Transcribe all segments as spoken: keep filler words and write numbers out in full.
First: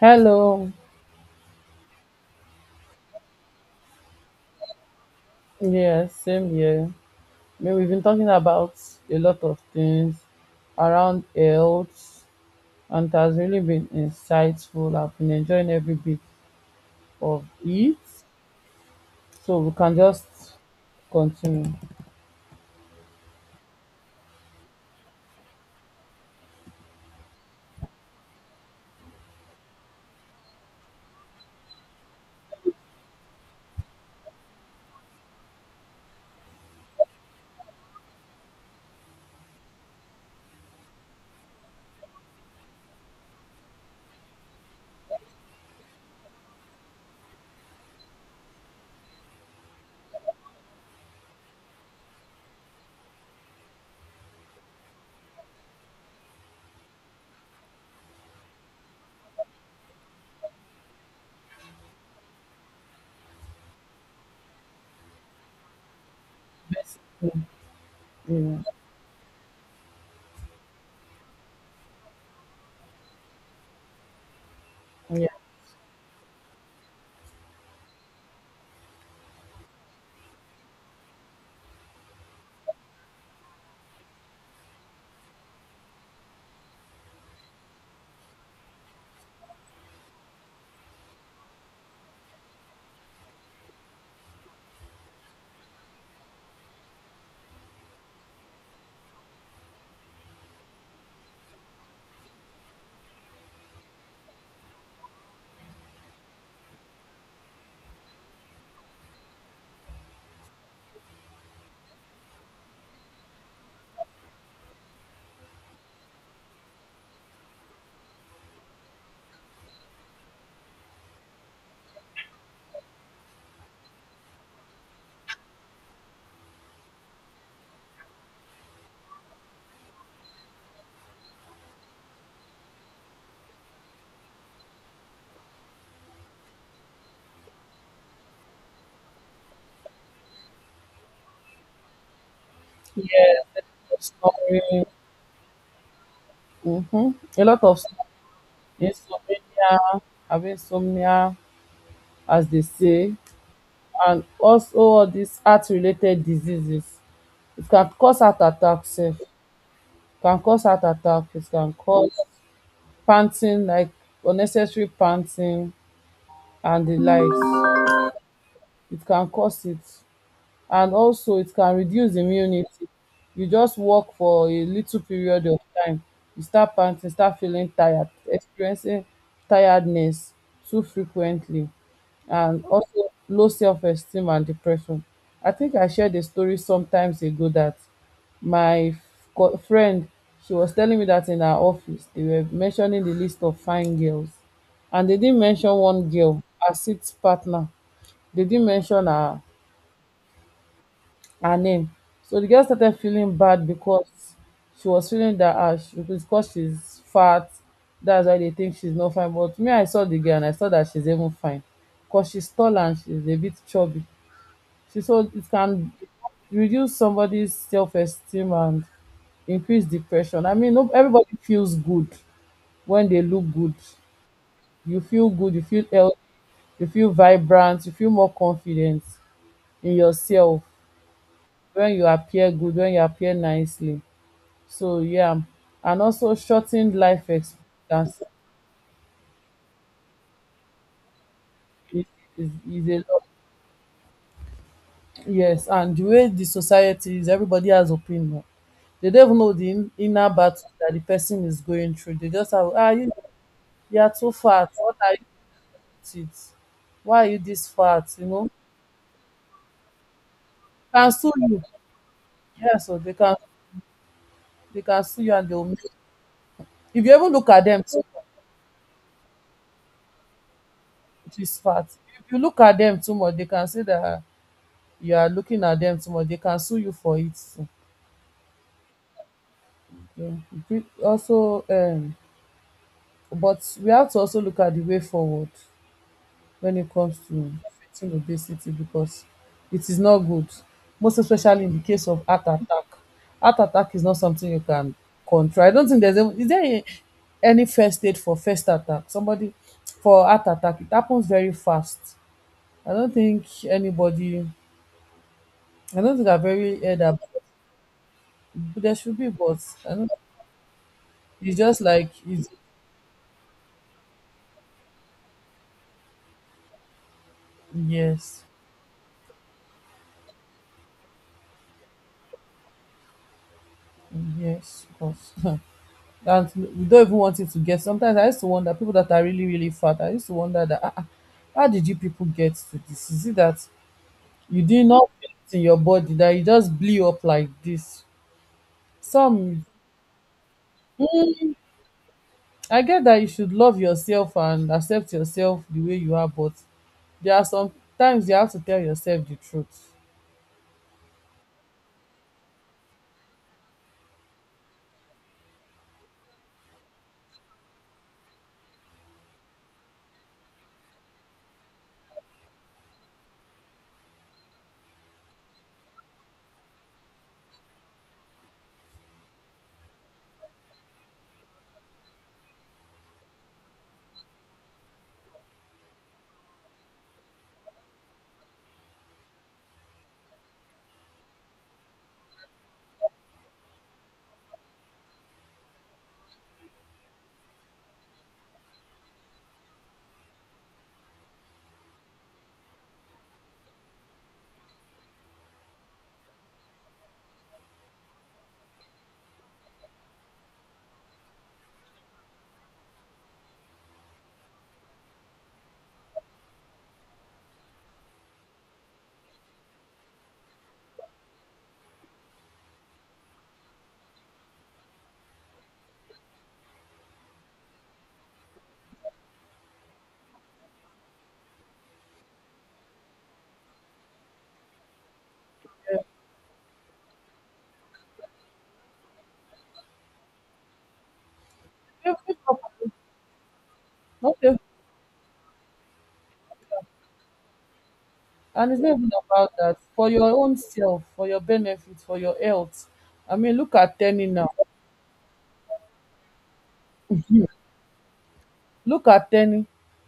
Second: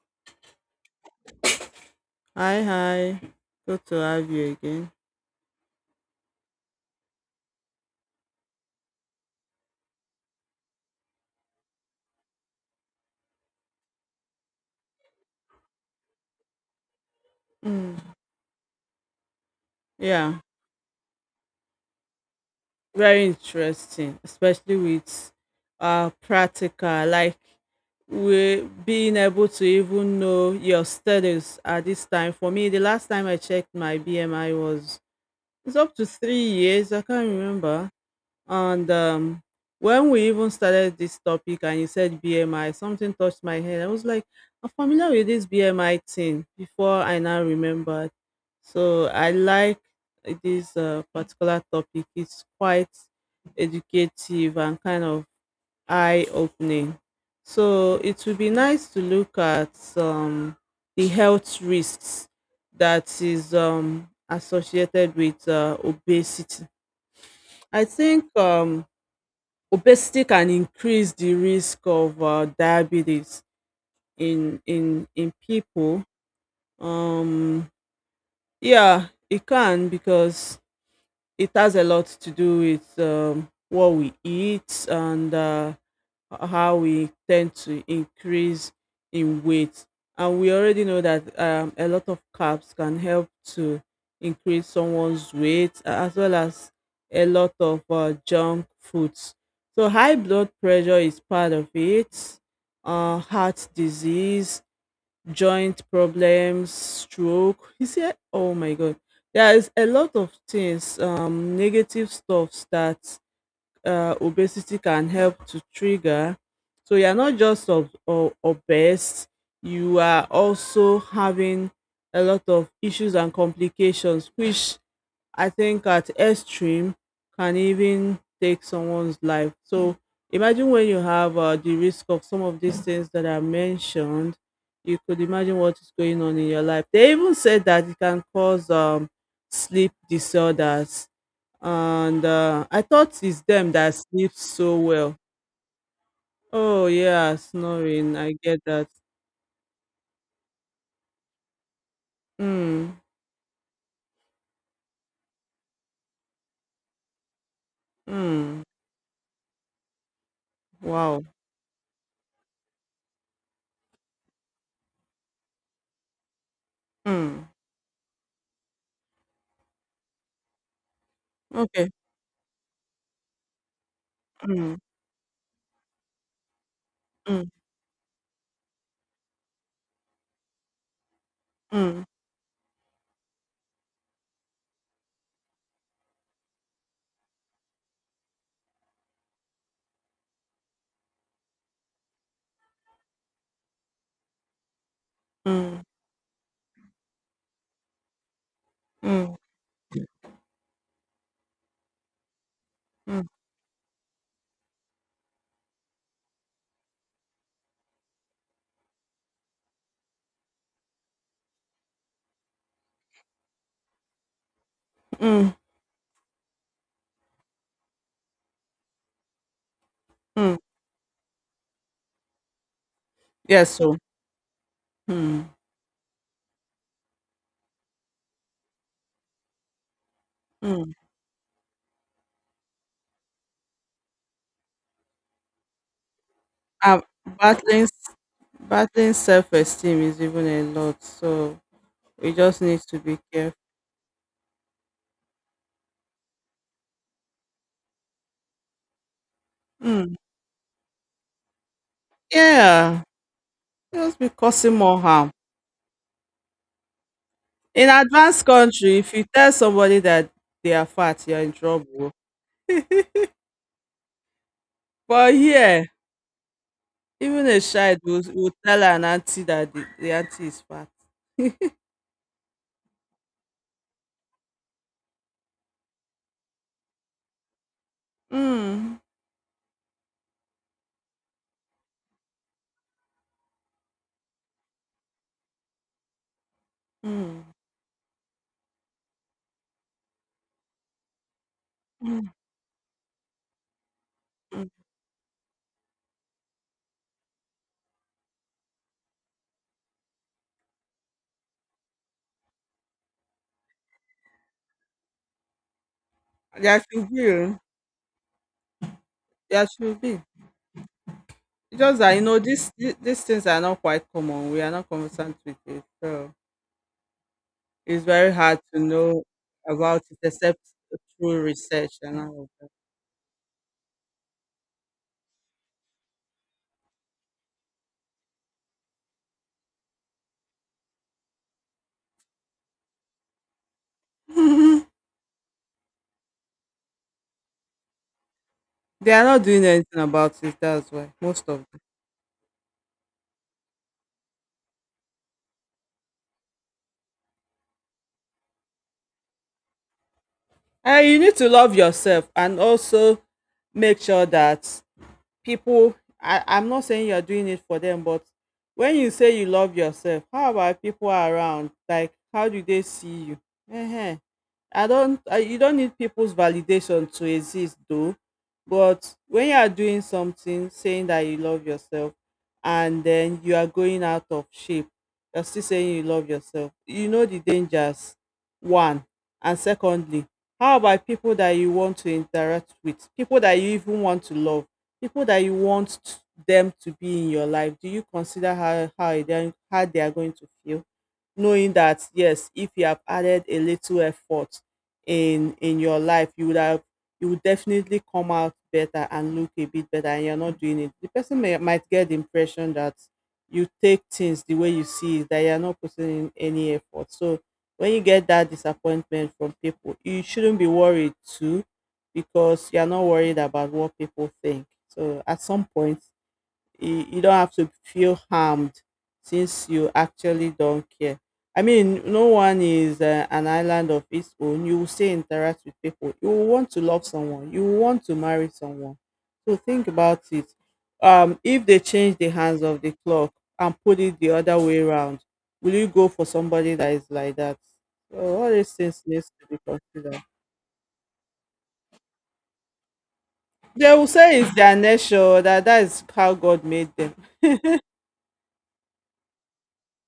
Hello. Hi, hi. Good to have you again. Yeah, same here. I mean, we've been talking about a lot of things around health, and it has really been insightful. I've been enjoying every bit of it. Mm, So we can just yeah, continue. very interesting, especially with uh practical, like we being able to even know your studies at this time. For me, the last time I checked my B M I was it's up to three years. I can't remember. And um, when we even started this topic and you said B M I, something touched my head. I was like, I'm familiar with this B M I thing before I now remembered. So I like this uh, particular topic. It's quite educative and kind of eye opening. So it would be nice to look at um, the health risks that is um, associated with uh, obesity. Basically, I think yeah. um, obesity can increase the risk of uh, diabetes in in Yeah. in people. Um, yeah, it can because it has a lot to do with um, what we eat and uh, uh, how we tend to increase in weight. And we already know that um, a lot of carbs can help to increase someone's weight a- as well as a lot of uh, junk foods. So, high blood pressure is part of it, uh, heart disease, joint problems, stroke. You see, eh, oh my God, there is a lot of things, um, negative stuffs that uh, obesity can help to trigger. So you're not just ob- o- obese, you are also having a lot of issues and complications, which I think at extreme can even take someone's life. So imagine when you have uh, the risk of some of these things that are mentioned, you could imagine what is going on in your life. They even said that it can cause um, sleep disorders and uh, I thought it's Yeah. them that sleeps so Snoring. well. Oh Mm-hmm. yeah, A lot of stuff. snoring. I get that. Insomnia, having insomnia, as they Mm, say, and also all these heart-related diseases. It can cause heart mm, attacks sef. Can cause heart wow. attack, it can cause panting, like unnecessary panting and the Mm, likes. It can cause it, and also it can okay. reduce immunity. You just walk for a Mm, little period of time, you start panting, start mm, feeling tired, experiencing tiredness too frequently, mm, and also low self-esteem and depression. I think I shared a story sometimes ago that my f- co- friend, she was telling me that in her office they were mentioning the list of fine girls, and they didn't mention mm, one girl, her sixth partner. They didn't mention mm, her, her name. So the girl started mm, feeling bad because she was feeling that ah, she, because she's fat, that's why they think she's not fine. But me, I saw the girl and I saw that she's even fine because she's tall and she's a bit chubby. She so it mm, can reduce somebody's self esteem and increase depression. I mm. mean, no, everybody feels good when they look Yes. good. So, You feel mm, good, you feel healthy, you feel vibrant, you feel more confident in yourself. mm. When you appear good, when you appear nicely, so yeah, and also shor Uh, life battling s- expectancy battling self esteem is even a lot. So is we is just need is to a be lot. careful. Yes, and the way the society is, everybody has opinion. They don't even know di Mm, inner battle that the person is going through. They just have ah, yeah, you you are just be too fat, causing what more are you harm. with it, why are you this In fat, you advanced know, country, if you tell somebody that they are can fat, sue you're in you. trouble. Yes, so they can, they can sue But you and they will make, here, if you even even look a at them child too will, will tell an auntie that the, the auntie is fat. much, dis fat, if you look at them too much, they can say that, "Ah, you are looking at them too much, they can sue you for it too." Mm, Yeah. Also um but we have to also look at the way forward when it comes mm, to fighting obesity, because it is not good, most especially in the case of mm, heart attack. Heart attack is not something you mm. can control. I don't think there's a, is there a, any first aid for first attack somebody, for heart attack. It happens very fast. I don't think anybody, I don't think I've very There heard should about. be. Oh, There should be, but there I should don't. be. It's It's just just that, like you know, it's, these, these things are not quite common. We are not conversant with it. So it's very yes, hard to know about it except through research and all of yes, of course. That we don't even want it to get. Sometimes I used to wonder people that are really really fat. I used to wonder that ah, ah, how did you people get to this? Is it that you that. did not get it in your body that you just blew up like this? They are not doing Some, anything about it. That's why most of I get that you should love yourself and accept yourself the way you are, but there are some times you have to tell yourself the truth. um you need to love yourself and also make sure that people I, I'm not saying you're doing it for them but when you say you love yourself how about people around like how do they see you uh I don't uh, you don't need people's validation to exist though but when you are doing something saying that you love yourself and then you are going out of shape you're still saying you love yourself you know the dangers one and secondly how about people that you want to interact with people that you even want to love people that you want them to be in your life do you consider how how they are, how they are going to feel knowing that yes if you have added a little effort in in your life you would have you would definitely come out better and look a bit better and you're not doing it the person may, might get the impression that you take things the way you see it that you're not putting in any effort so when you get that disappointment from people you shouldn't be worried too because you're not worried about what people think so at some point you, you don't have to feel harmed since you actually don't care. I mean, no one is uh, an island of its own. You will still interact with people. You will want to love someone. You will want to marry someone. So think about it. Um, if they change the Every hands couple, of the clock and put it the not, other way around, will you go for somebody that is like that? So all these and it's not things even needs to about be that. For considered. your own self, for your benefit, for your health. I mean, look They at will Tenny say now. it's their nature that that is how God made them. Look at Tenny.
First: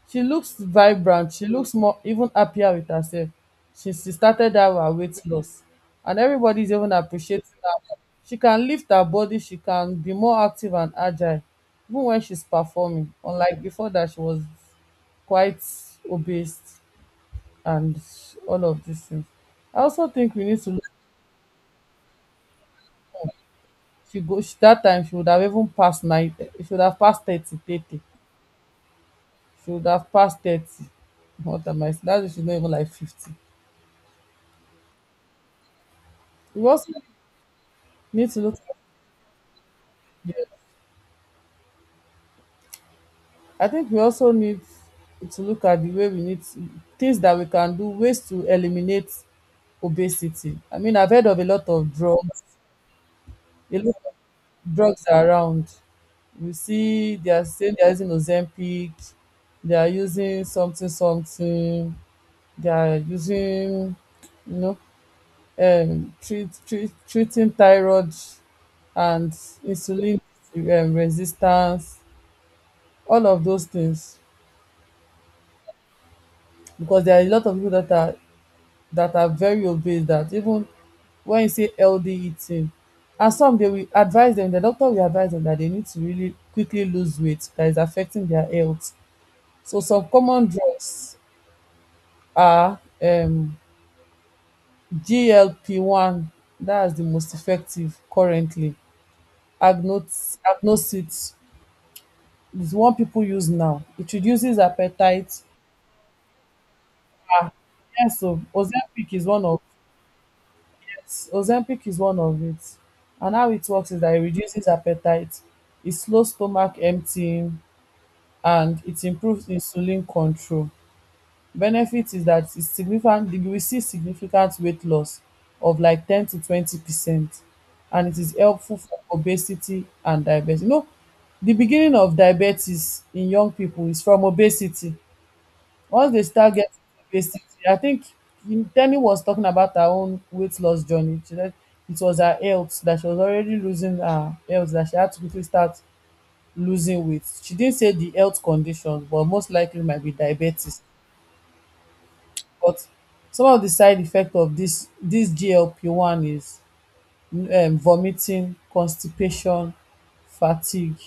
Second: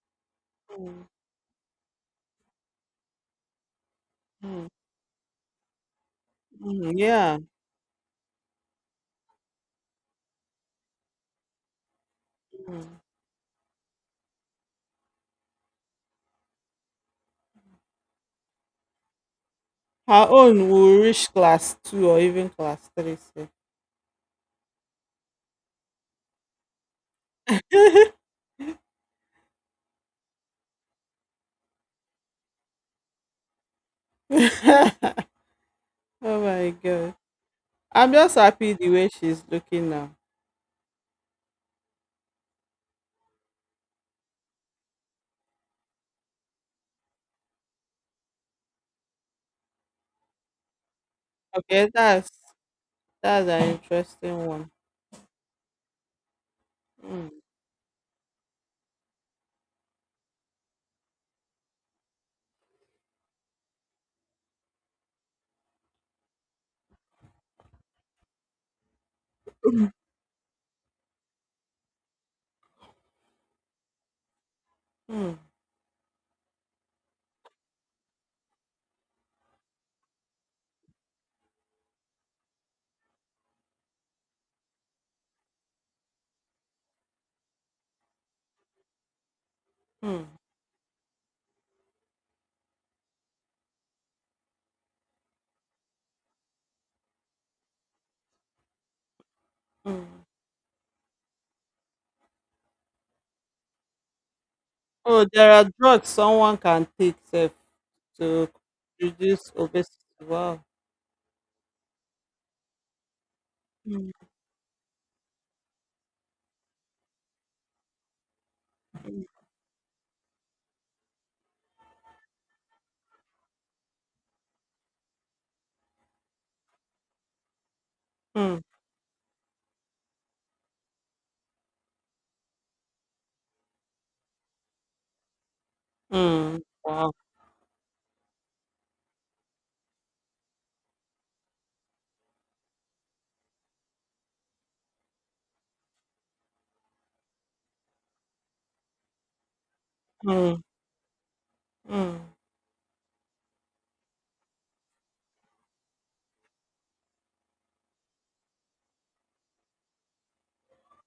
She looks vibrant. She looks more even happier with herself. She, she started Mm. out her weight loss. And everybody's Mm, even yeah. appreciating her. She can lift her body. She can be more active and agile. Even when she's performing. Unlike before that, she was quite obese and all of these things. I also Her think we need own to, will reach class two or even class three. So. she go, she that time she would have even passed nine, she would have passed thirty, thirty. She would have passed thirty. What am I saying? That is, she's not even like fifty. Oh We my also God. I'm need just to look happy at the way she's looking now. the, I think we also need to look at the way we need to, things that we can do, ways to eliminate obesity. I mean, I've heard of a lot Okay, of that's drugs, that's an a lot interesting one. of drugs around. You see, Mm, they are saying they are using Ozempic, they are using something something, they are using, you know, um treat treat treating thyroid and insulin um resistance, all of those things. mm, Because there are a lot of people that are, that are very obese that even when you say healthy eating, and some they will advise them, the doctor will advise them that they need to really quickly lose weight, that is affecting their health. So some mm, common drugs are um G L P one, that's the most effective currently. mm. Agnox agnoxit is what people use now. It reduces Oh, appetite. there are drugs someone can take sef, Yes, so to Ozempic is one reduce of, obesity. Wow. yes, Ozempic is one of it. And how it works is Mm, that it reduces appetite, it slows stomach emptying, and it improves insulin control. Benefit is that it's significant, you will see significant weight loss of like ten to twenty percent. And it is mm, helpful for obesity and diabetes. You know, the beginning of diabetes in young people is from obesity. Once they start mm, getting to wow. basics, I think in- Tenny was talking about her own weight loss journey. She said it was her health, that she was already losing her health, that she had to quickly start losing weight. She didn't say the health condition, but most likely might be Mm, diabetes. mm, But some of the side effect of this this G L P one is um, vomiting, constipation, fatigue,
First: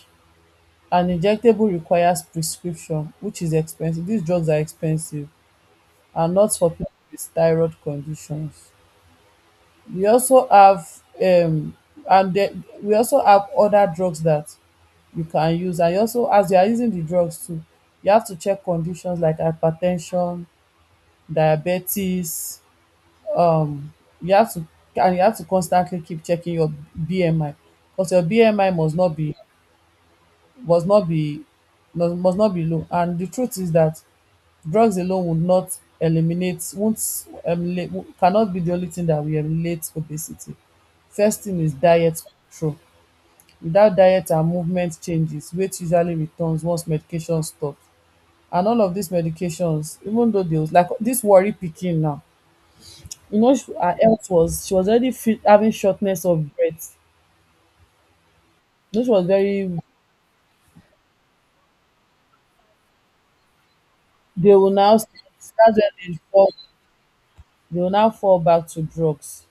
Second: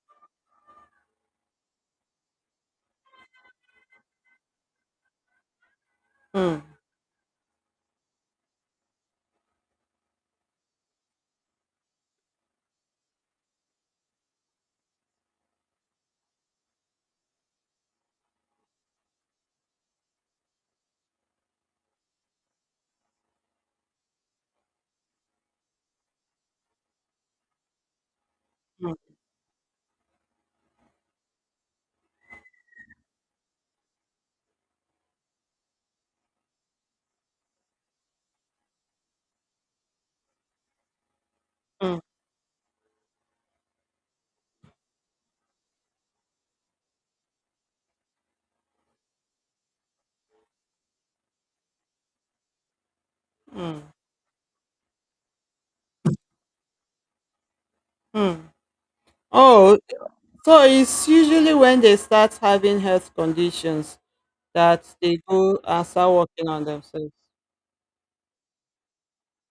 and injectable requires prescription, which is expensive. These drugs are expensive, and not mm, for people with thyroid conditions. We also have um, and then we also have other drugs that you can use, and you also, as you are using the drugs too, you have to check conditions like hypertension, diabetes, um, you have to, and you have to constantly keep checking your B M I, because your B M I must mm, not be, must not be, must must not be low. And the truth is that drugs alone would not eliminate, won't um, cannot be the only thing that will eliminate obesity. First thing is mm, diet control. Without diet and movement changes, weight usually returns once medication stop. And all of these medications, even though they was like this worry pikin now, you know she- mm, her health was, she was already feel having shortness of breath. mm. You know she was very, Oh, so it's usually when they start having health conditions they will that now, they that's go and when start they working fall, on themselves. they will now fall back to drugs.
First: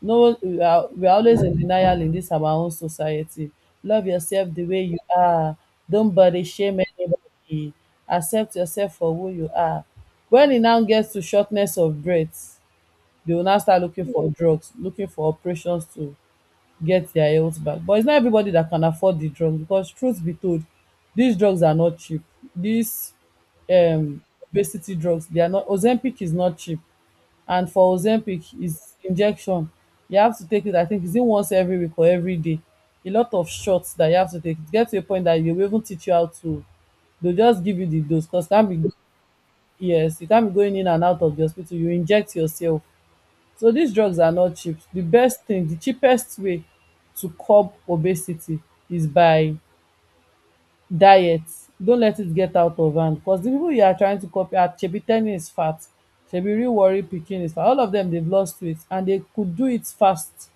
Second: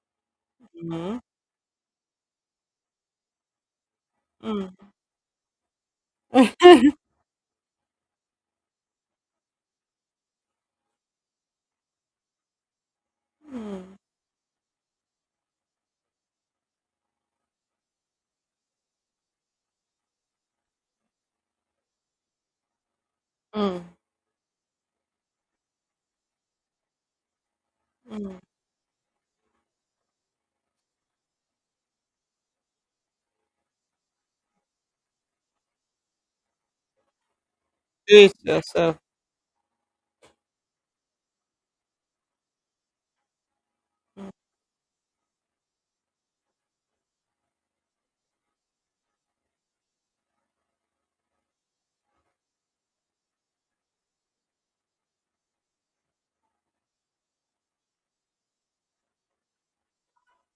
No, we are we are Mm-hmm. always in denial in this our own society. Love yourself the Mm. way you are, don't body shame anybody, accept yourself for who you are. When it now gets to shortness of breath, they will now start Mm. looking for drugs, looking for operations to get their health back. But it's not everybody that can afford the drugs. Because truth be told, these drugs are not cheap. These Mm. um, obesity drugs, they are not, Ozempic is not cheap. And for Mm. Ozempic, is injection. You have to take it, I think, is it once every week or every day? A lot of shots that you have to take. It gets to a point that you will even teach you how to. They'll just give you the Do dose it because can't be, yourself. yes, you can't be going in and out of the hospital. You inject yourself. So these drugs are not cheap. The best thing, the cheapest way to curb obesity is by diet. Don't let it get out of hand, because the people you are trying to copy are, shebi Teni is fat, shebi real worry pikin is fat, all of them, they've lost weight and they could do it fast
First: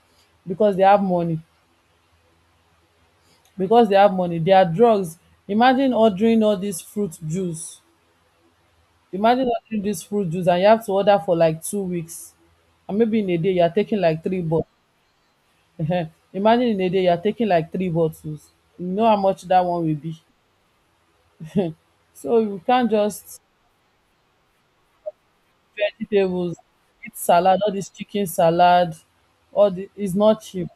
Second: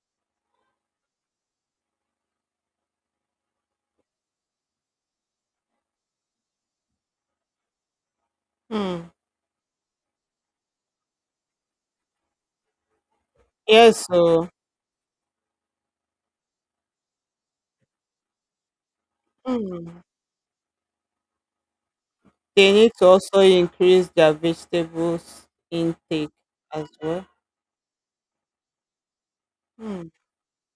because they have money. Because they have money, their drugs, imagine ordering all this fruit juice, Mm. imagine ordering this fruit juice and you have to order for like two weeks, and maybe in a day you are taking Yes, like three so bottles. Imagine in a day you are taking like three bottles, you know how much that one will mm, be. So you they can't need to also just, increase their vegetables intake vegetables, as eat well. salad, all dis chicken salad, all di Mm. is not cheap.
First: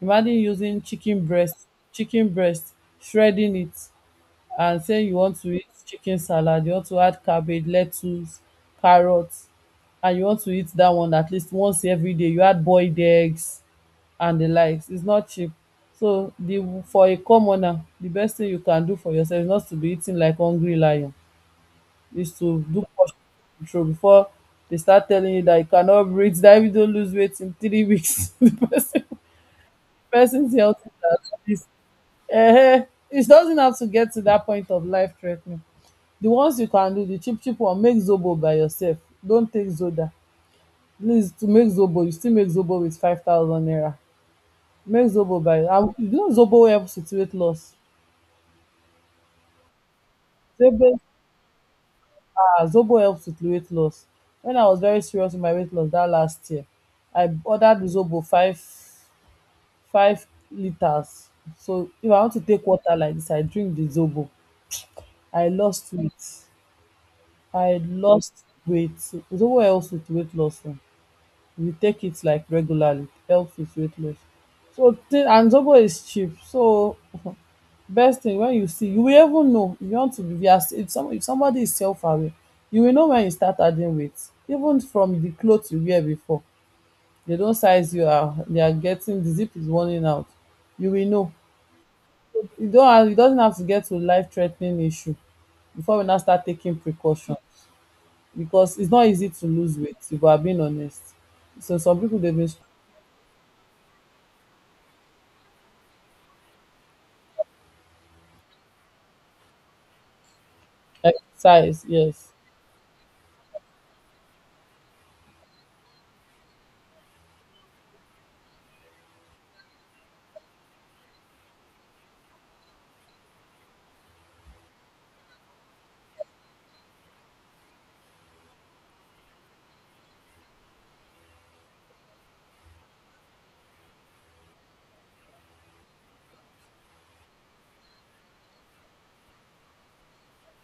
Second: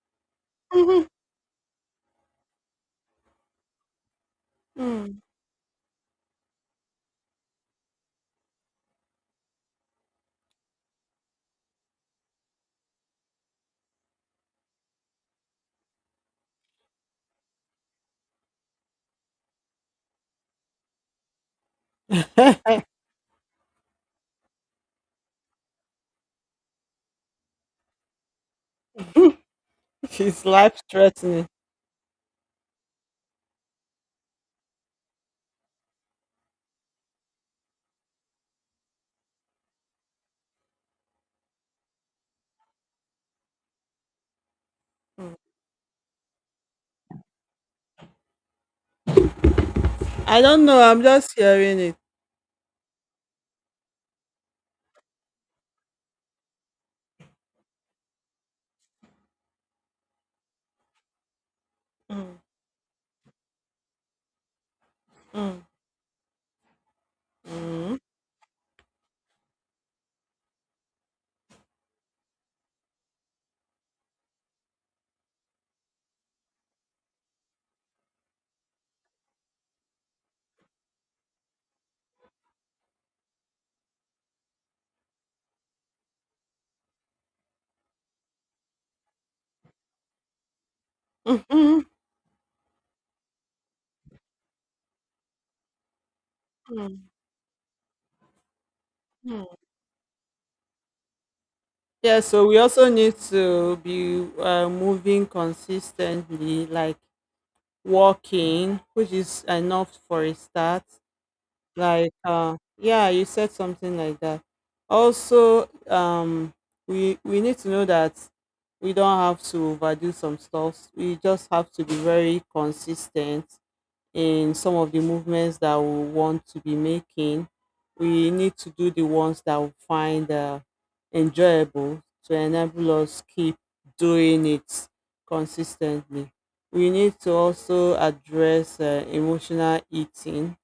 Imagine using Mhm. chicken breast, chicken breast, shredding it, and say you Mm. want to eat chicken salad, you want to add cabbage, lettuce, carrot, and you want to eat dat one at least once everyday, you add boiled eggs and di likes, is not cheap. So di for a commoner, di best tin you can do for yoursef is not to be eating like hungry lion. Is to do portion control, before they start telling you that you cannot breathe, that if you don't lose weight in three weeks, the person, It's person's life health is at threatening. risk. Eh, it doesn't have to get to that point of life threatening. The ones you can do, the cheap, cheap one, make Zobo by yourself. Don't take Zoda. Please, to make Zobo, you still make Zobo with five thousand naira. Make Zobo by, and you know Zobo helps with weight loss. I don't know. Zobo. I'm just hearing it. Ah, Zobo helps with weight loss. When I was very serious with my weight loss that last year, I ordered Zobo five five liters. So if I want Mm, to take water like this, I drink the Zobo. I mm, lost weight. I mm, lost weight. Zobo helps with weight loss. Oh. If you take it like regularly, it helps with weight loss. So thi- and Zobo is cheap. So best thing when you see, you will even know if you want to be via if some if somebody is self-aware, you will know when you start adding weight even from the clothes you wear before. They don't size you, um they are getting, the zip is running out, you will know. mm, mm, You don't have you doesn't have to get to life threatening issue before we now start taking mm, precaution because it's not easy to mm. lose weight if we are being honest. So some people Yeah, they've so been we also need to be uh, moving consistently, like walking, which is enough for a start. exercise, Like, yes. uh, yeah, you said something like that. Also, um, we we need to know that we don't have to overdo some stuff. We just have to be very consistent in some of the movements that we want to be making, we need to do the ones that we find uh, enjoyable to enable us keep doing it consistently. We need to also address uh, emotional eating,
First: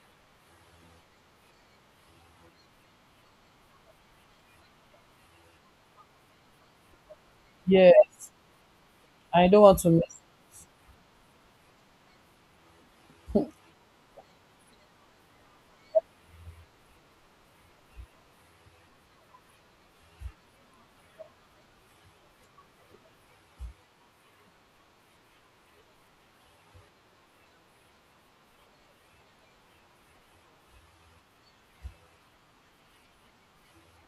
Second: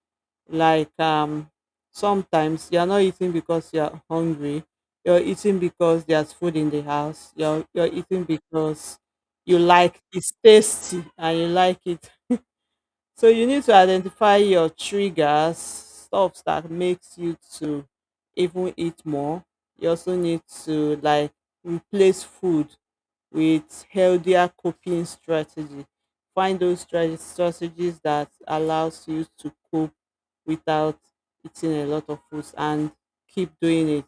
like um, sometimes you're not eating because you're hungry. You're eating because there's food in the house. You're, you're Yeah, eating because I you don't want to like miss it's tasty and you like it so you need to identify your triggers, stuff that makes you to even eat more. You also need to like replace food with healthier coping strategy. Find those strate- strategies that allows you to cope without eating a lot of foods and keep doing it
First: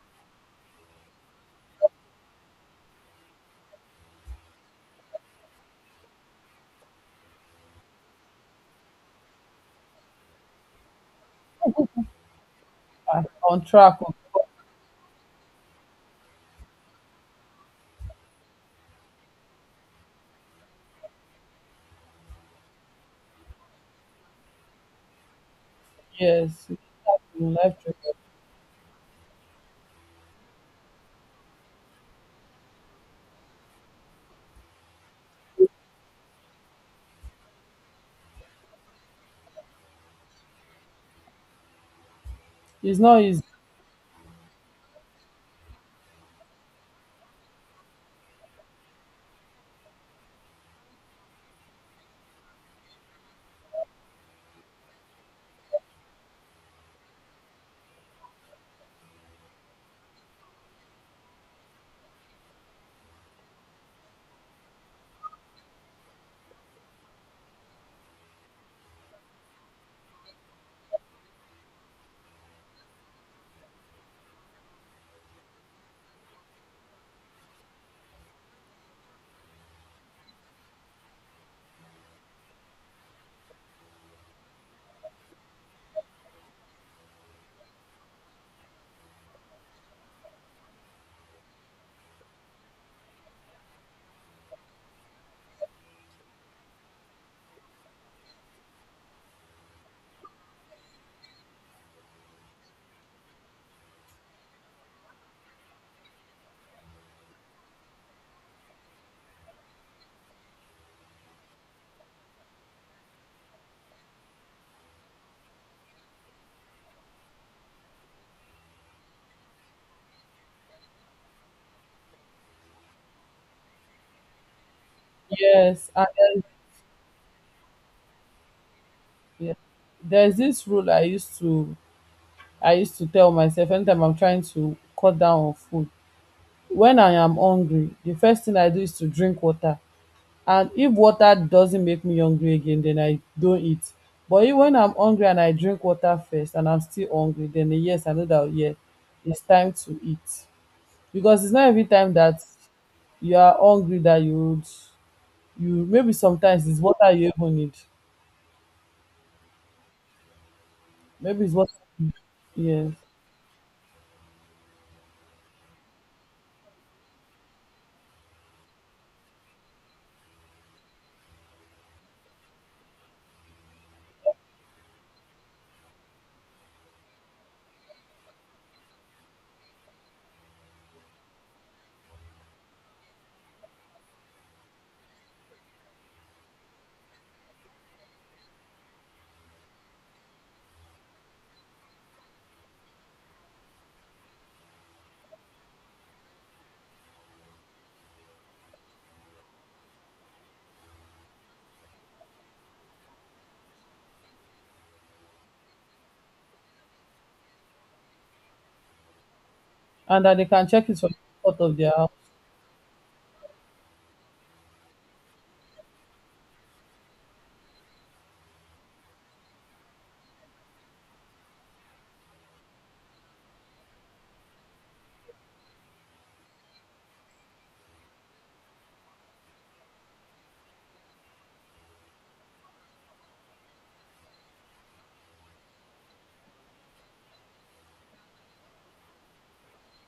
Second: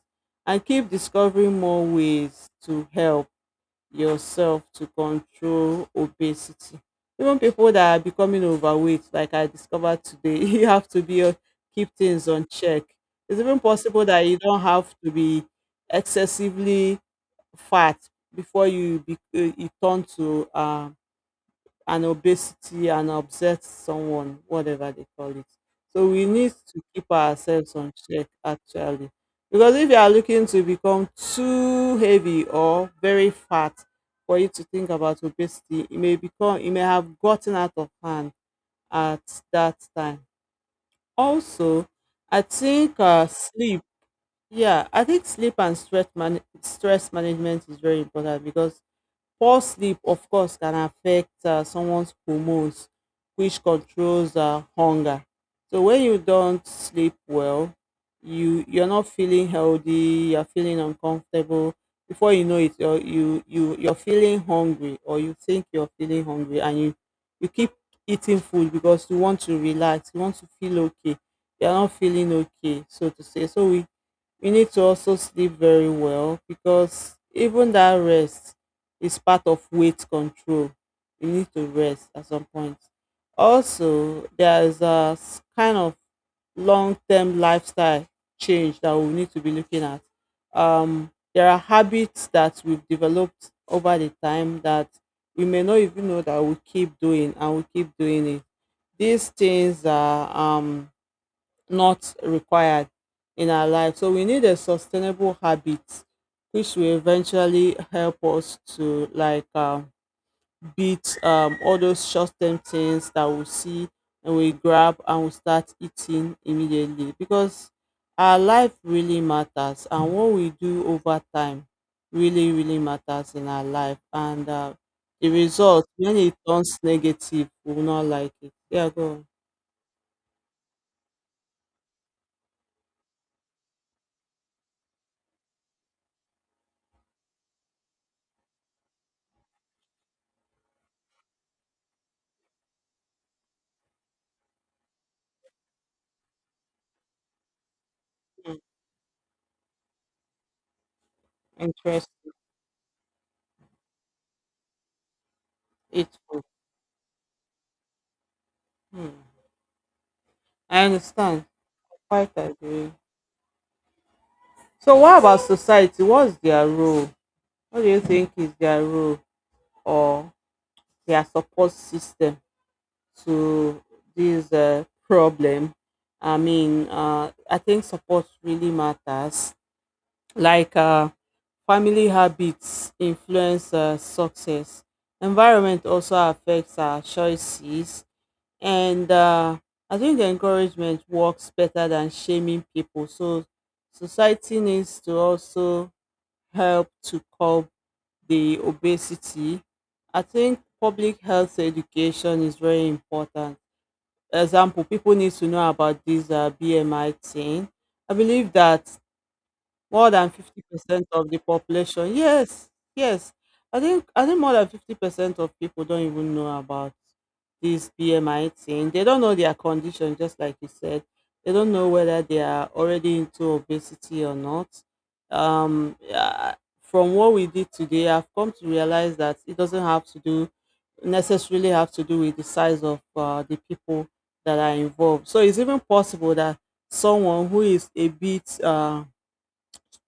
and keep discovering more ways to help yourself to control obesity. Even people that are becoming overweight, like I discovered today, you have to be uh, keep things on check. um It's even on track possible oh, that you don't have to be excessively fat before you be, uh, you turn to um and obesity and upset someone, whatever they call it. So we need yes. to keep ourselves Life. on check actually. Because if you are looking to become too heavy or very fat for you to think about obesity, it may become it may have gotten out of hand at that time. Also, I think It's not uh, easy. sleep. Yeah, I think sleep and stress man- stress management is very important because poor sleep, of course, can affect uh, someone's hormones, which controls uh, hunger. So when you don't sleep well, you you're not feeling healthy. You're feeling uncomfortable. Before you know it, you're, you you you're feeling hungry, or you think you're feeling hungry, and you you keep eating food because you want to relax. You want to feel okay. You're not feeling okay, so to say. So we you need to also sleep very well because even that rest is part of weight control. You need to rest at some point. Also, there's a s- kind of long term lifestyle change that we need to be looking at. Um, there are habits that we've developed over the time that we may not even know that we keep doing and we keep doing it. These things are um, not required in our life. So we need a sustainable habit which will eventually help us to like um, beat um, all those short-term things that we see and we grab and we start eating immediately because our life really matters and what we do over time really really matters in our life and uh, the result Yes, and when it turns negative we will not like it yeah go on. then, yeah. There's this rule I used to, I used to tell myself anytime I'm trying to cut down on food. When I am hungry, the first thing I do is to drink water. And if water doesn't make me hungry again, then I don't eat. But if, when I'm hungry and I drink water first and I'm still hungry, then yes, I know that Hmm, yeah, it's time to eat. Because it's not every time interesting, that you are hungry that you would you maybe it's good. sometimes it's water you even need. Hmm. I Maybe understand. it's water. Quite Yes. agree. So what about society? What's their role? What do you think is their role or their support system to this uh, problem? I mean, uh, I think support really matters. Like uh, family habits influence uh, success. Environment also affects our choices and uh, I think encouragement works better than shaming people. So society needs to also help to curb the obesity. I think public health education is very important. Example: people need to know about this uh, B M I thing. I believe that more And than that they can check it fifty percent from the of the comfort of their house population. Yes. Yes, I think i think more than fifty percent of people don't even know about this B M I thing. They don't know their condition, just like you said. They don't know whether they are already into obesity or not. um yeah, from what we did today, I've come to realize that it doesn't have to do necessarily have to do with the size of uh, the people that are involved. So it's even possible that someone who is a bit uh,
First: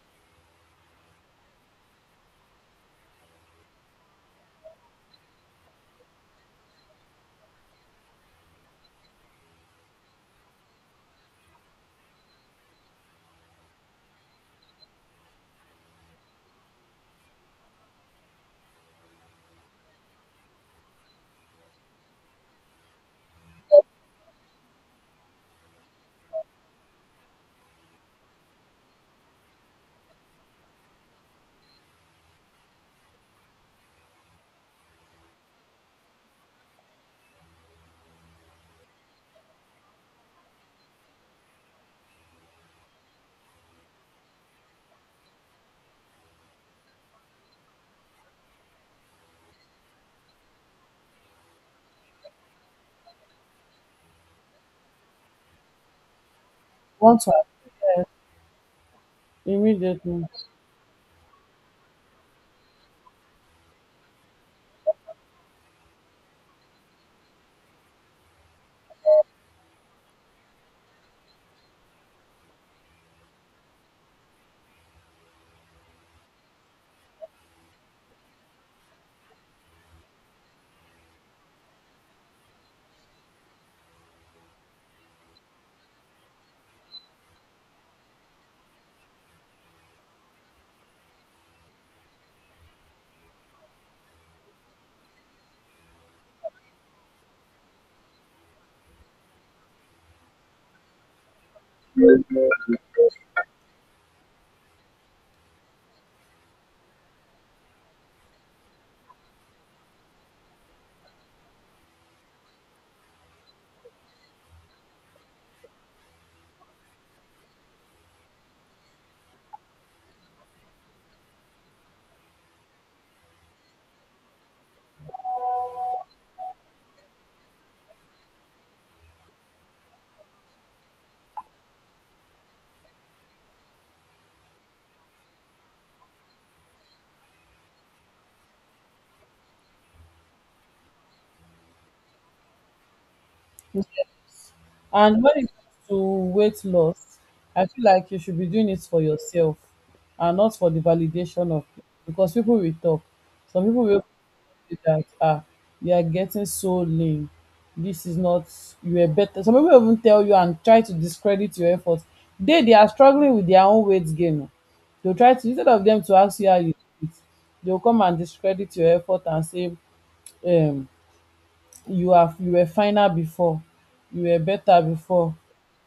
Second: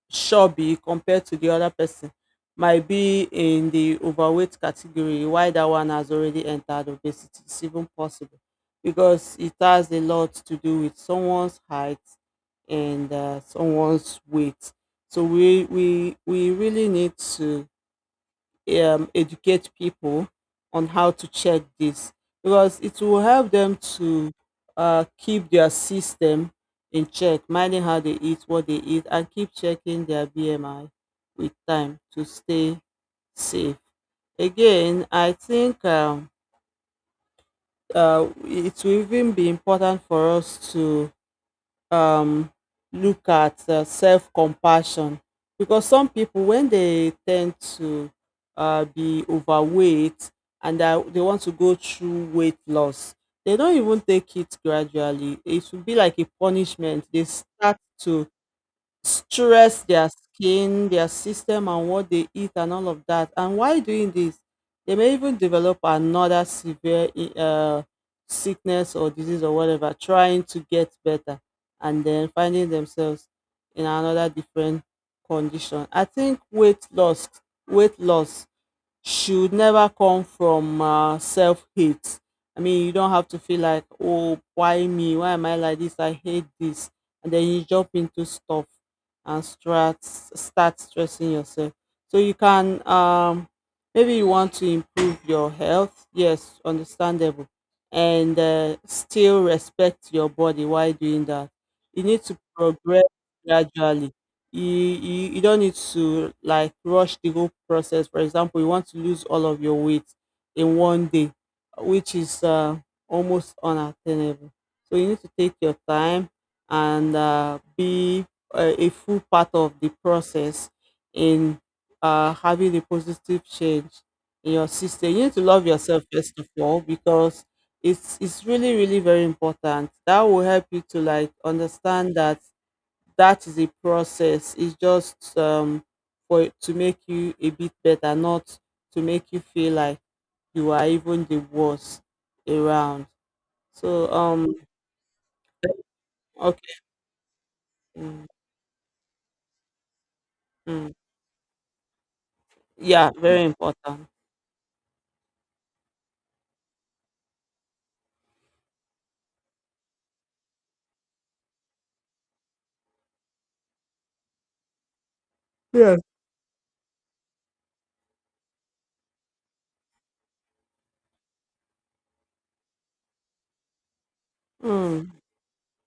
sure be compared to the other person might be in the overweight category. Why that one has already entered obesity, it's even possible, because it has a lot to do with someone's height and uh, someone's weight. So we we we really need to um, educate people on how to check this, because it will help them to uh, keep their system in check, minding how they eat, what they eat, and keep checking their B M I with time to stay safe. Again, I think um, uh, it will even be important for us to um look at uh, self compassion, because some people, when they tend to uh, be overweight and that they want to go through weight loss, they don't even take it gradually. It will be like a punishment. They once and start to stress their immediately. skin, their system, and what they eat, and all of that. And while doing this, they may even develop another severe i- uh, sickness or disease or whatever, trying to get better, and then finding themselves in another different condition. I think weight loss, weight loss should never come from uh, self hate. I mean, you don't have to feel like, oh, why me? Why am I like this? I hate this. And then you jump into stuff and start, start stressing yourself. So you can, um, maybe you want to improve your health. Yes, understandable. And uh, still respect your body while doing that. You need to progress gradually. You, you you don't need to like rush the whole process. For example, you want to lose all of your weight in one day, which is uh, almost unattainable. So you need to take your time and uh, be uh, a full part of the process in uh, having a positive change in your system. You need to love yourself first of all, because it's it's really really very important. That will help you to like understand that that is a process. It's just um, for it to make you a bit better, not to make you feel like you are even the worst around. So um, And when it comes to weight okay, loss, I feel like you mm, should be doing it for yourself and not for the mm. validation of, because people will talk. Yeah, very Some people will important. say that ah, you are getting so lean. This is not, you are better. Some people even tell you and try to discredit your efforts. They they are struggling with their own weight gain. They'll try to, instead of Yeah. them to ask you how you do it, they'll come and discredit your effort and say um you have you were finer before, you were better Mm. before.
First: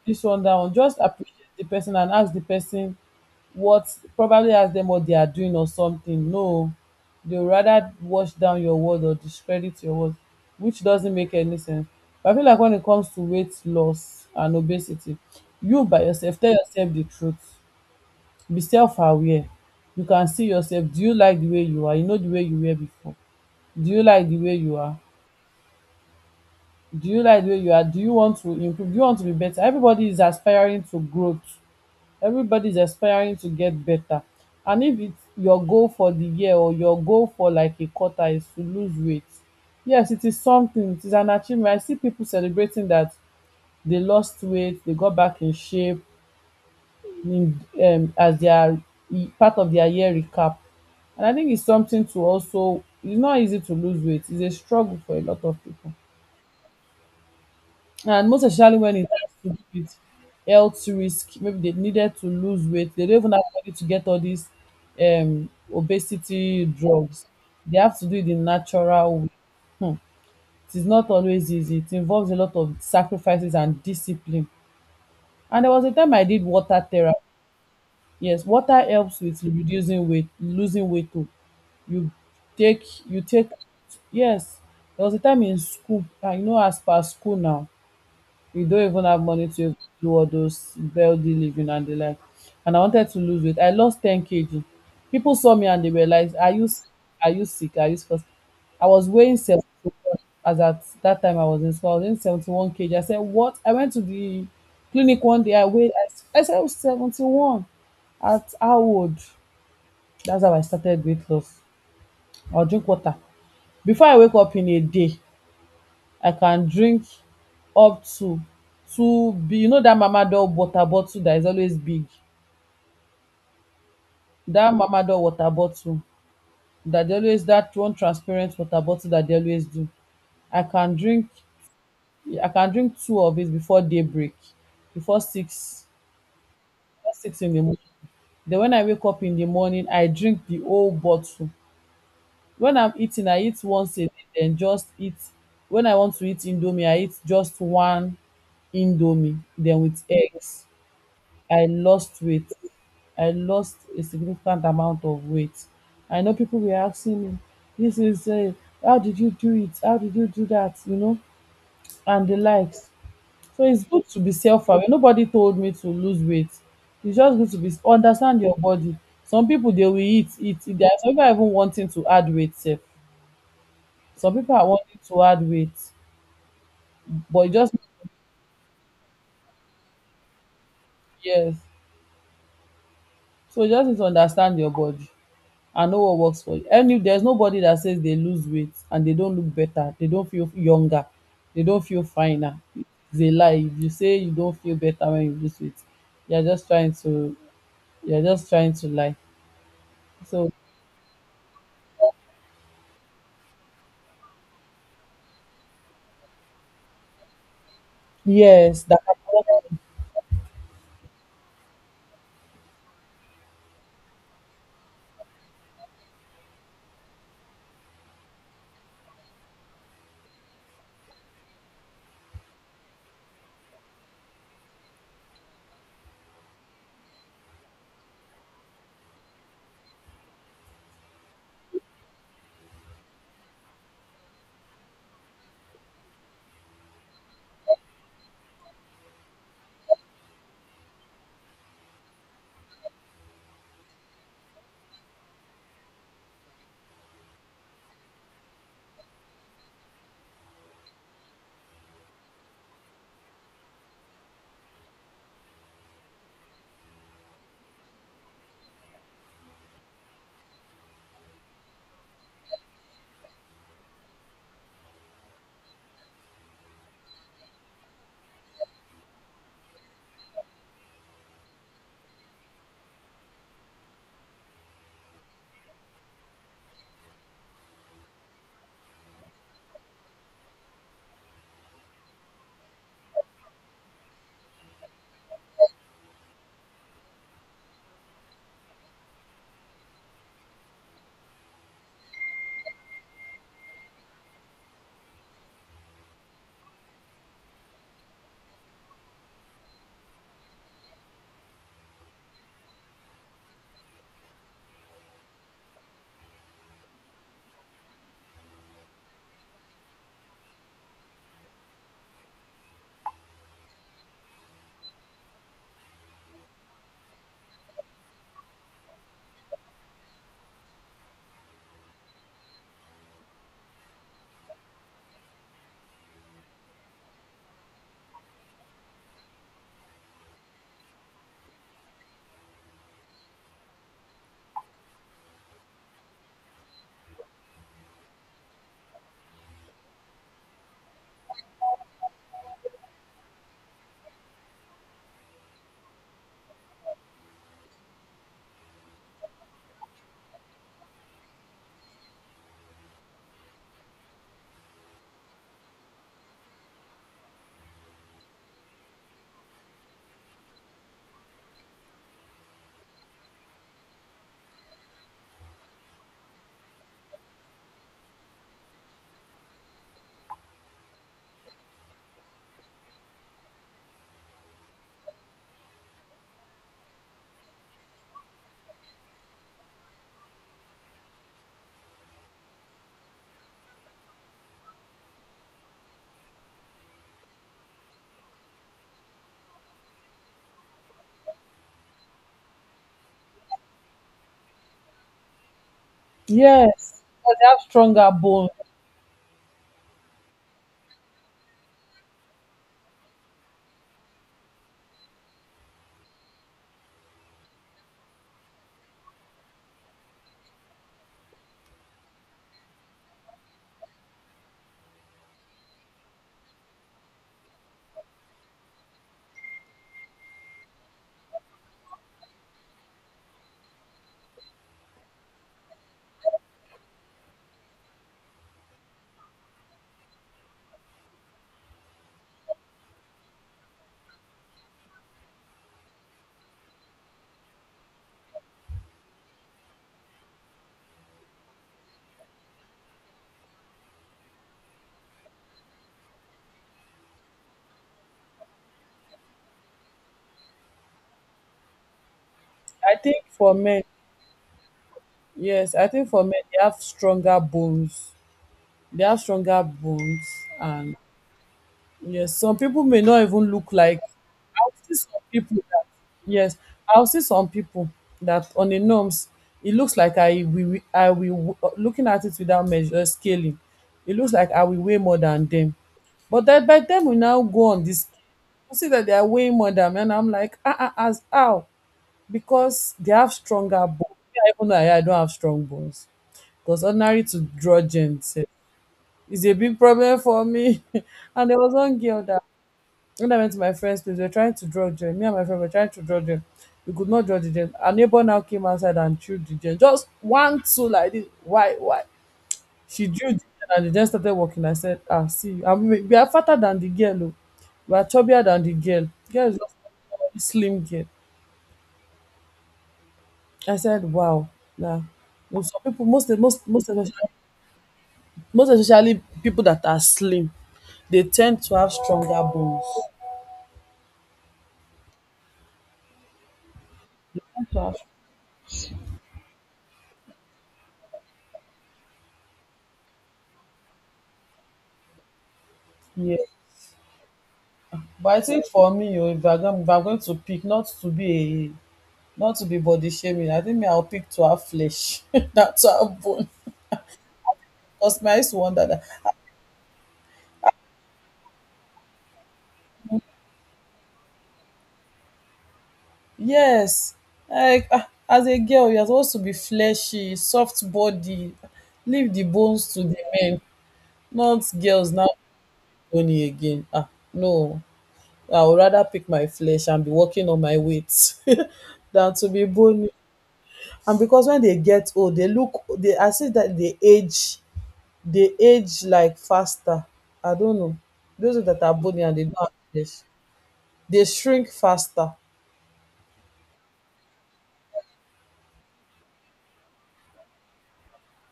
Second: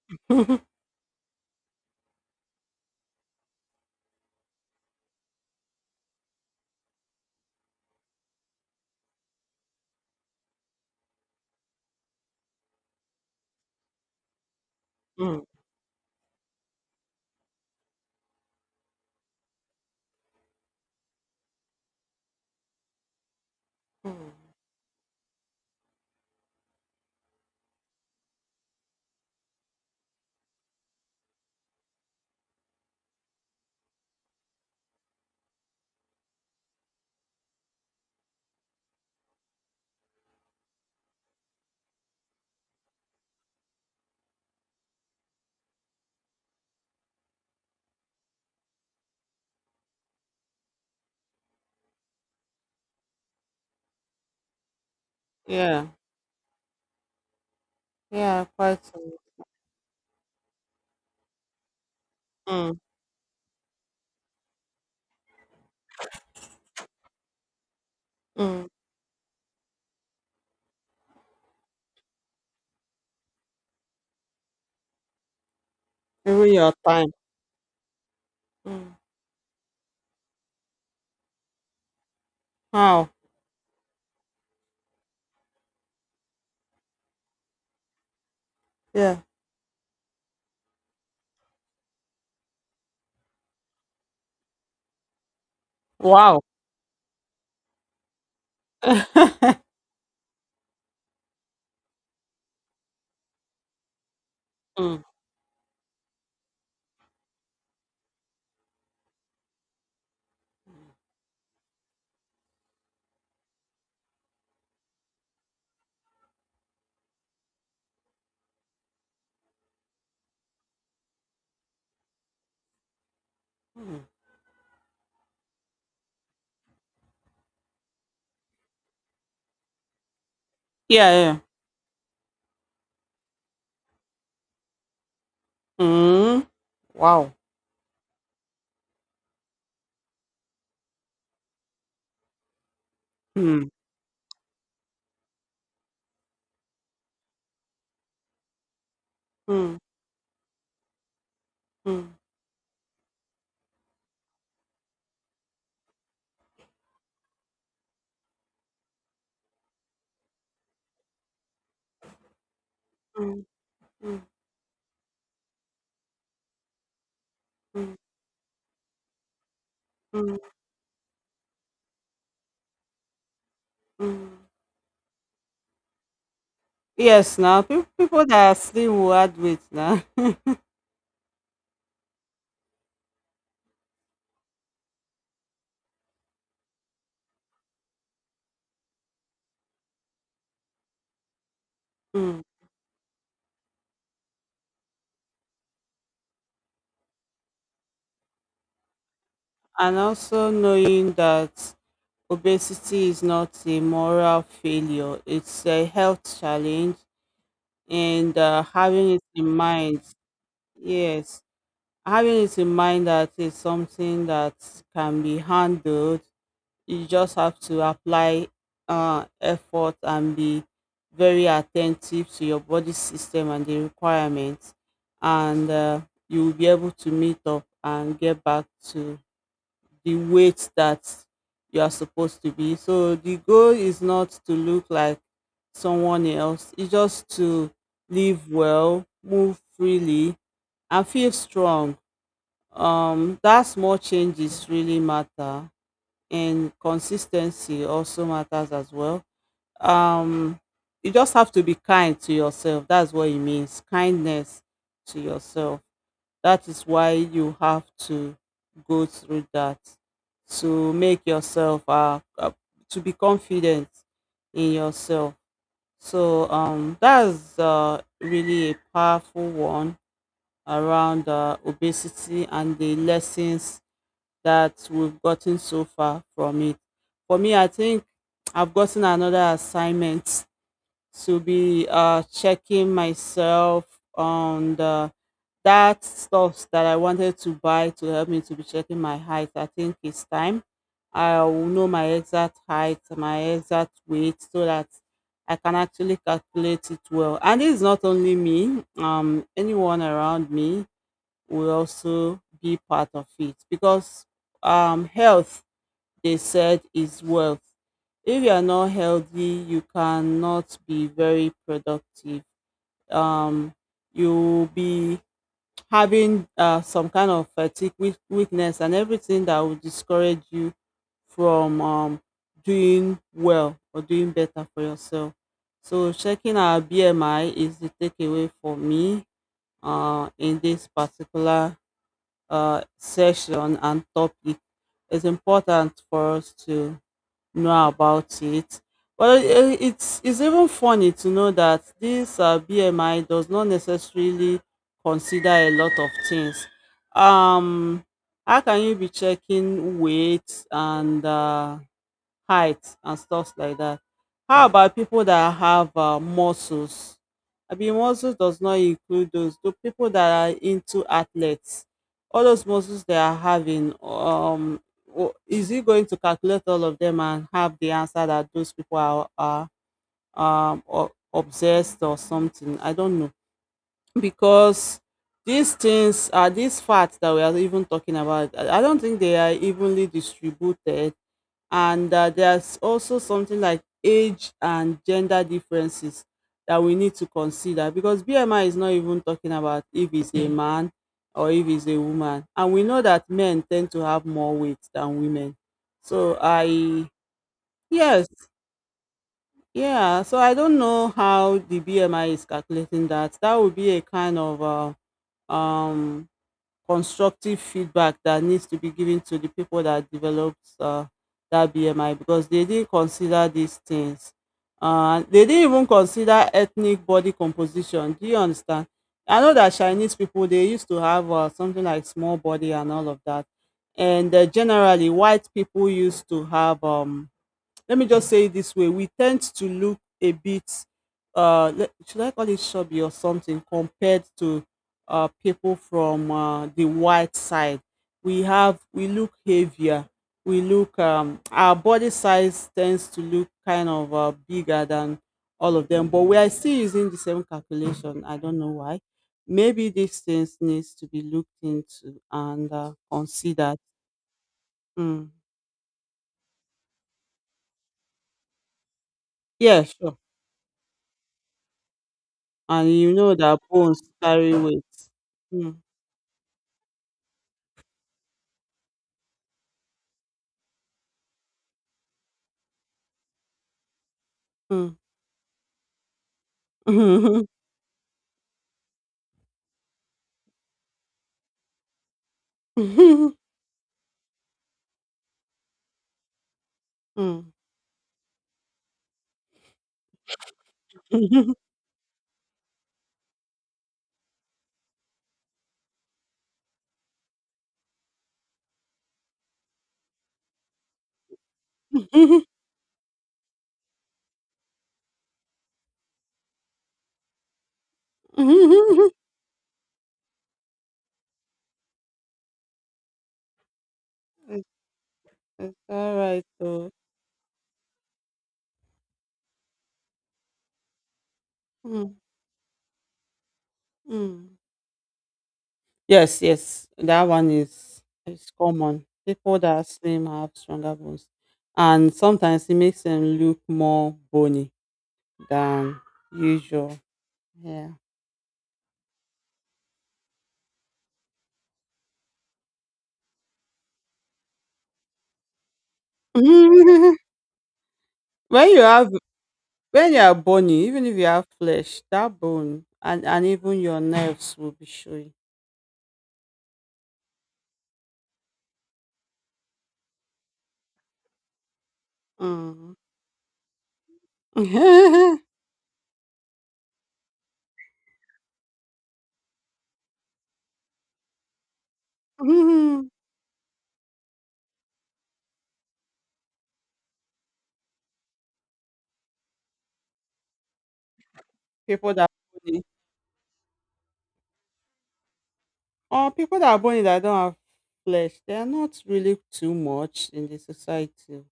This one, that one. Just appreciate the person and ask the person what, probably ask them what they are doing or something. No, they would rather wash down your word or discredit your word, which doesn't make any sense. But I feel like when it comes to weight loss and obesity, mm. you by yourself tell yourself the truth. Be self-aware. You can see yourself. Do you like the way you are? You know the way you were before. Do you like the Mm. way you are? Do you like where you are? Do you want to improve? Do you want to be better? Everybody is aspiring to growth. Everybody is aspiring to get better. And if it's your goal for the year or your goal for like a quarter is to lose weight, yes, it is something. It is an achievement. I see people celebrating that they lost weight, they got back in shape in, um, as their e- part of their year recap. And I think it's something to also, it's not easy to lose weight. It's a struggle for a lot of Yeah, people. And most yeah, especially quite. when it So. has to do with health risk, maybe they needed to lose Mm. weight. They don't even have money to get all these um, obesity drugs. They have to do it in Mm. natural way. Hmm. It is not always easy. It involves a lot of sacrifices and discipline. And there was a time I did Even your water time. therapy. Yes, water Mm. helps with reducing weight, losing weight too. You take, Wow. you take, yes. There was a time in school, and you know, as per school now, you don't even Yeah. have money to do all those healthy living and the like. And I wanted to lose weight. I lost ten kilograms. People saw me and they were like, Wow. are you sick? Are you sick? Are you sick? I was weighing mm. seventy, as at that time I was in school. I was in seventy-one kilograms. I said, what? I went to the Mm. clinic one day. I weighed, I, s- I said, I was seventy-one at how old? That's how I started weight loss. I'll drink water. Before I wake up in a day, I can drink up to two big, you know that mama Dove water bottle that is always big, that mama Dove water bottle that dey always, that one transparent water bottle that dey always do. I can Yeah. drink Yeah. I can drink two of it before daybreak, before six Mm. before Wow. six in the morning. Then when I wake up in the morning I drink the whole bottle. When I'm eating I eat Mm. once a day den just eat. When I want to eat indomie I eat just one indomie. Mm. Then with eggs. I Mm. lost weight. I lost a significant amount of weight. I know people were asking me, this is, uh, how did you do it? How did you do that? You know, and the likes. Mm. So it's good to Mm, be self aware. Nobody told me to lose weight. It's just good to be understand your body. Some people they will eat, mm, eat, eat. There are some people are even wanting to add weight, sef. Some mm. people are wanting to add weight, Yes, but you now just, people, people that are slim will add weight now. yes. So you just need to understand your body. And no one works for you. Any There's nobody that says they lose weight and they don't look better, they don't feel younger, they don't feel Mm. finer. It's a lie. If you say you don't feel better when you lose weight, you're just trying to you're just trying to lie. And also So knowing that obesity is not a moral failure, it's a health challenge, and uh, yes, that having it in mind, yes, having it in mind that it's something that can be handled. You just have to apply uh, effort and be very attentive to your body system and the requirements, and uh, you will be able to meet up and get back to the weight that you are supposed to be. So the goal is not to look like someone else. It's just to live well, move freely, and feel strong. Um that small changes really matter, and consistency also matters as well. Um, you just have to be kind to yourself. That's what it means. Kindness to yourself. That is why you have to go through that, to make yourself uh, uh, to be confident in yourself. So um, that's uh, really a powerful one around uh, obesity and the lessons that we've gotten so far from it. For me, I think I've gotten another assignment to be uh, checking myself on the that stuff that I wanted to buy to help me to be checking my height. I think it's time. I will know my exact height, my exact weight, so that I can actually calculate it well. And it's not only me, um, anyone around me will also be part of it, because um, health, they said, is wealth. If you are not healthy, you cannot be very productive. Um, you'll be having uh, some kind of fatigue, weak- weakness, and everything that will discourage you from um, doing well or doing better for yourself. So checking our B M I is the takeaway for me uh, in this particular uh, session and topic. It's important for us to know about it, but it- it's it's even funny to know that this uh, B M I does not necessarily consider a lot of things. um how can you be checking weight and uh, height and stuffs like that? How about people that have uh, muscles? I mean, muscles does not include those. The people that are into athletes, all those muscles they are having, um, w- is he going to calculate all of them and have the answer that those people are, are um o- obsessed or something? I don't know, because these things are these fats that we are even talking about. I I don't think they are evenly distributed. And uh, there's also something like age and gender differences that we need to consider, because B M I is not even talking about if it's a man or if it's a woman, and we know that men tend to have more weight than women. So yes, I because they have stronger Yes, bones. yeah, so I don't know how the B M I is calculating that. That would be a kind of uh, um constructive feedback that needs to be given to the people that develops uh, that B M I, because they didn't consider these things. Uh, they didn't even consider ethnic body composition. Do you understand? I know that Chinese people, they used to have uh, something like small body and all of that, and uh, generally white people used to have um let me just say it this way, we tend to look a bit uh le- should I call it shabby or something, compared to uh people from uh, the white side. We have we look heavier, we look um our body size tends to look kind of uh, bigger than all of them, but we are still using the same calculation. I don't know why. Maybe these things needs to be looked into and uh, I think for considered. men, Mm. yes, I think for men they have stronger bones. They have stronger Yeah, sure. bones and yes, some people And may you not know even that look like, bones carry I'll weight. see some people Mm, that yes, I'll see some people that on the norms it looks like I will I will looking at it without measure scaling. It looks like I will mm. weigh more than them. But that by them we now go on this, you see that they are weighing more than me and I'm like, ah ah, as how? Because they have stronger bones. Me, I even know I I don't have strong bones. Because ordinary to Mm. draw gen sef is a big problem for me. And there was one girl that when I went to my friend's place, we were trying to draw gem. Me and my friend were trying to draw gem. We could not draw the gem. Our neighbor now came outside and threw the gem. Just one, two like this. Why, why? She drew the gem and the gem started walking. I said, ah, see, I mean, we are fatter than the girl. Oh. We are chubbier than the girl. Girl is just a slim girl. I said, wow. It's Nah. Most of people, all most right most though. most especially, most especially people that are slim, they tend to have Mm, stronger bones. mm. Yes, yes, that one Tend to have- is is common. People that are slim have stronger bones, and sometimes it makes them look more bony than yeah. usual. Yeah. But I think for me oh, if I am go if I'm going to pick not to be a not to be body shaming, I think me I will pick to have flesh, not to have bone. Because me I used to when you wonder that. have When you are bony, even if you have flesh, that bone and, and even your nerves will be showing. Yes, like ah, as a girl you are supposed to be fleshy, soft body, leave the Mm. bones to the men, not girls now bony again. Ah no, I would rather pick my flesh and be working on my weight than to be Mhm. bony. And because when they get old, they look they I see that they age. They age like faster. I don't know. Those that are people bony that and they don't are have bony, flesh, they shrink faster. or people that are bony that don't have flesh, they are not really too much in the society.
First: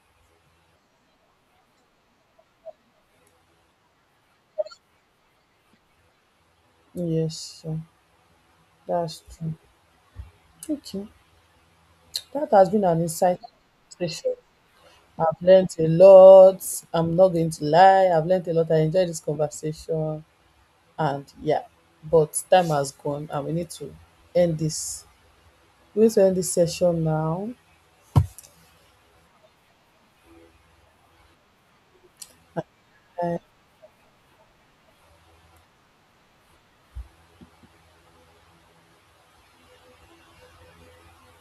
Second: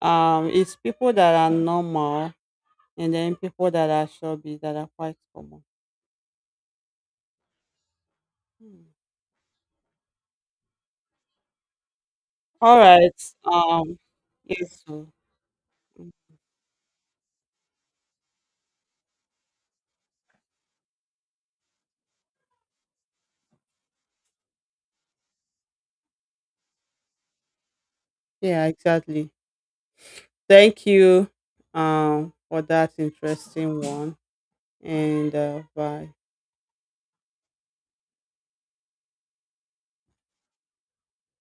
Um, it's people that are normal, and then people that are chubby that are quite common. Yes, sure. Mm. That's true. Okay. That has All been an right. insightful Um, conversation. yes. so- I've learned a lot. I'm not going to lie. I've learned a lot. I enjoyed this conversation. And yeah, but time has gone and we need to end this. We need to end this session now. Yeah, exactly. Thank you. Um, for that I interesting one. And uh, bye.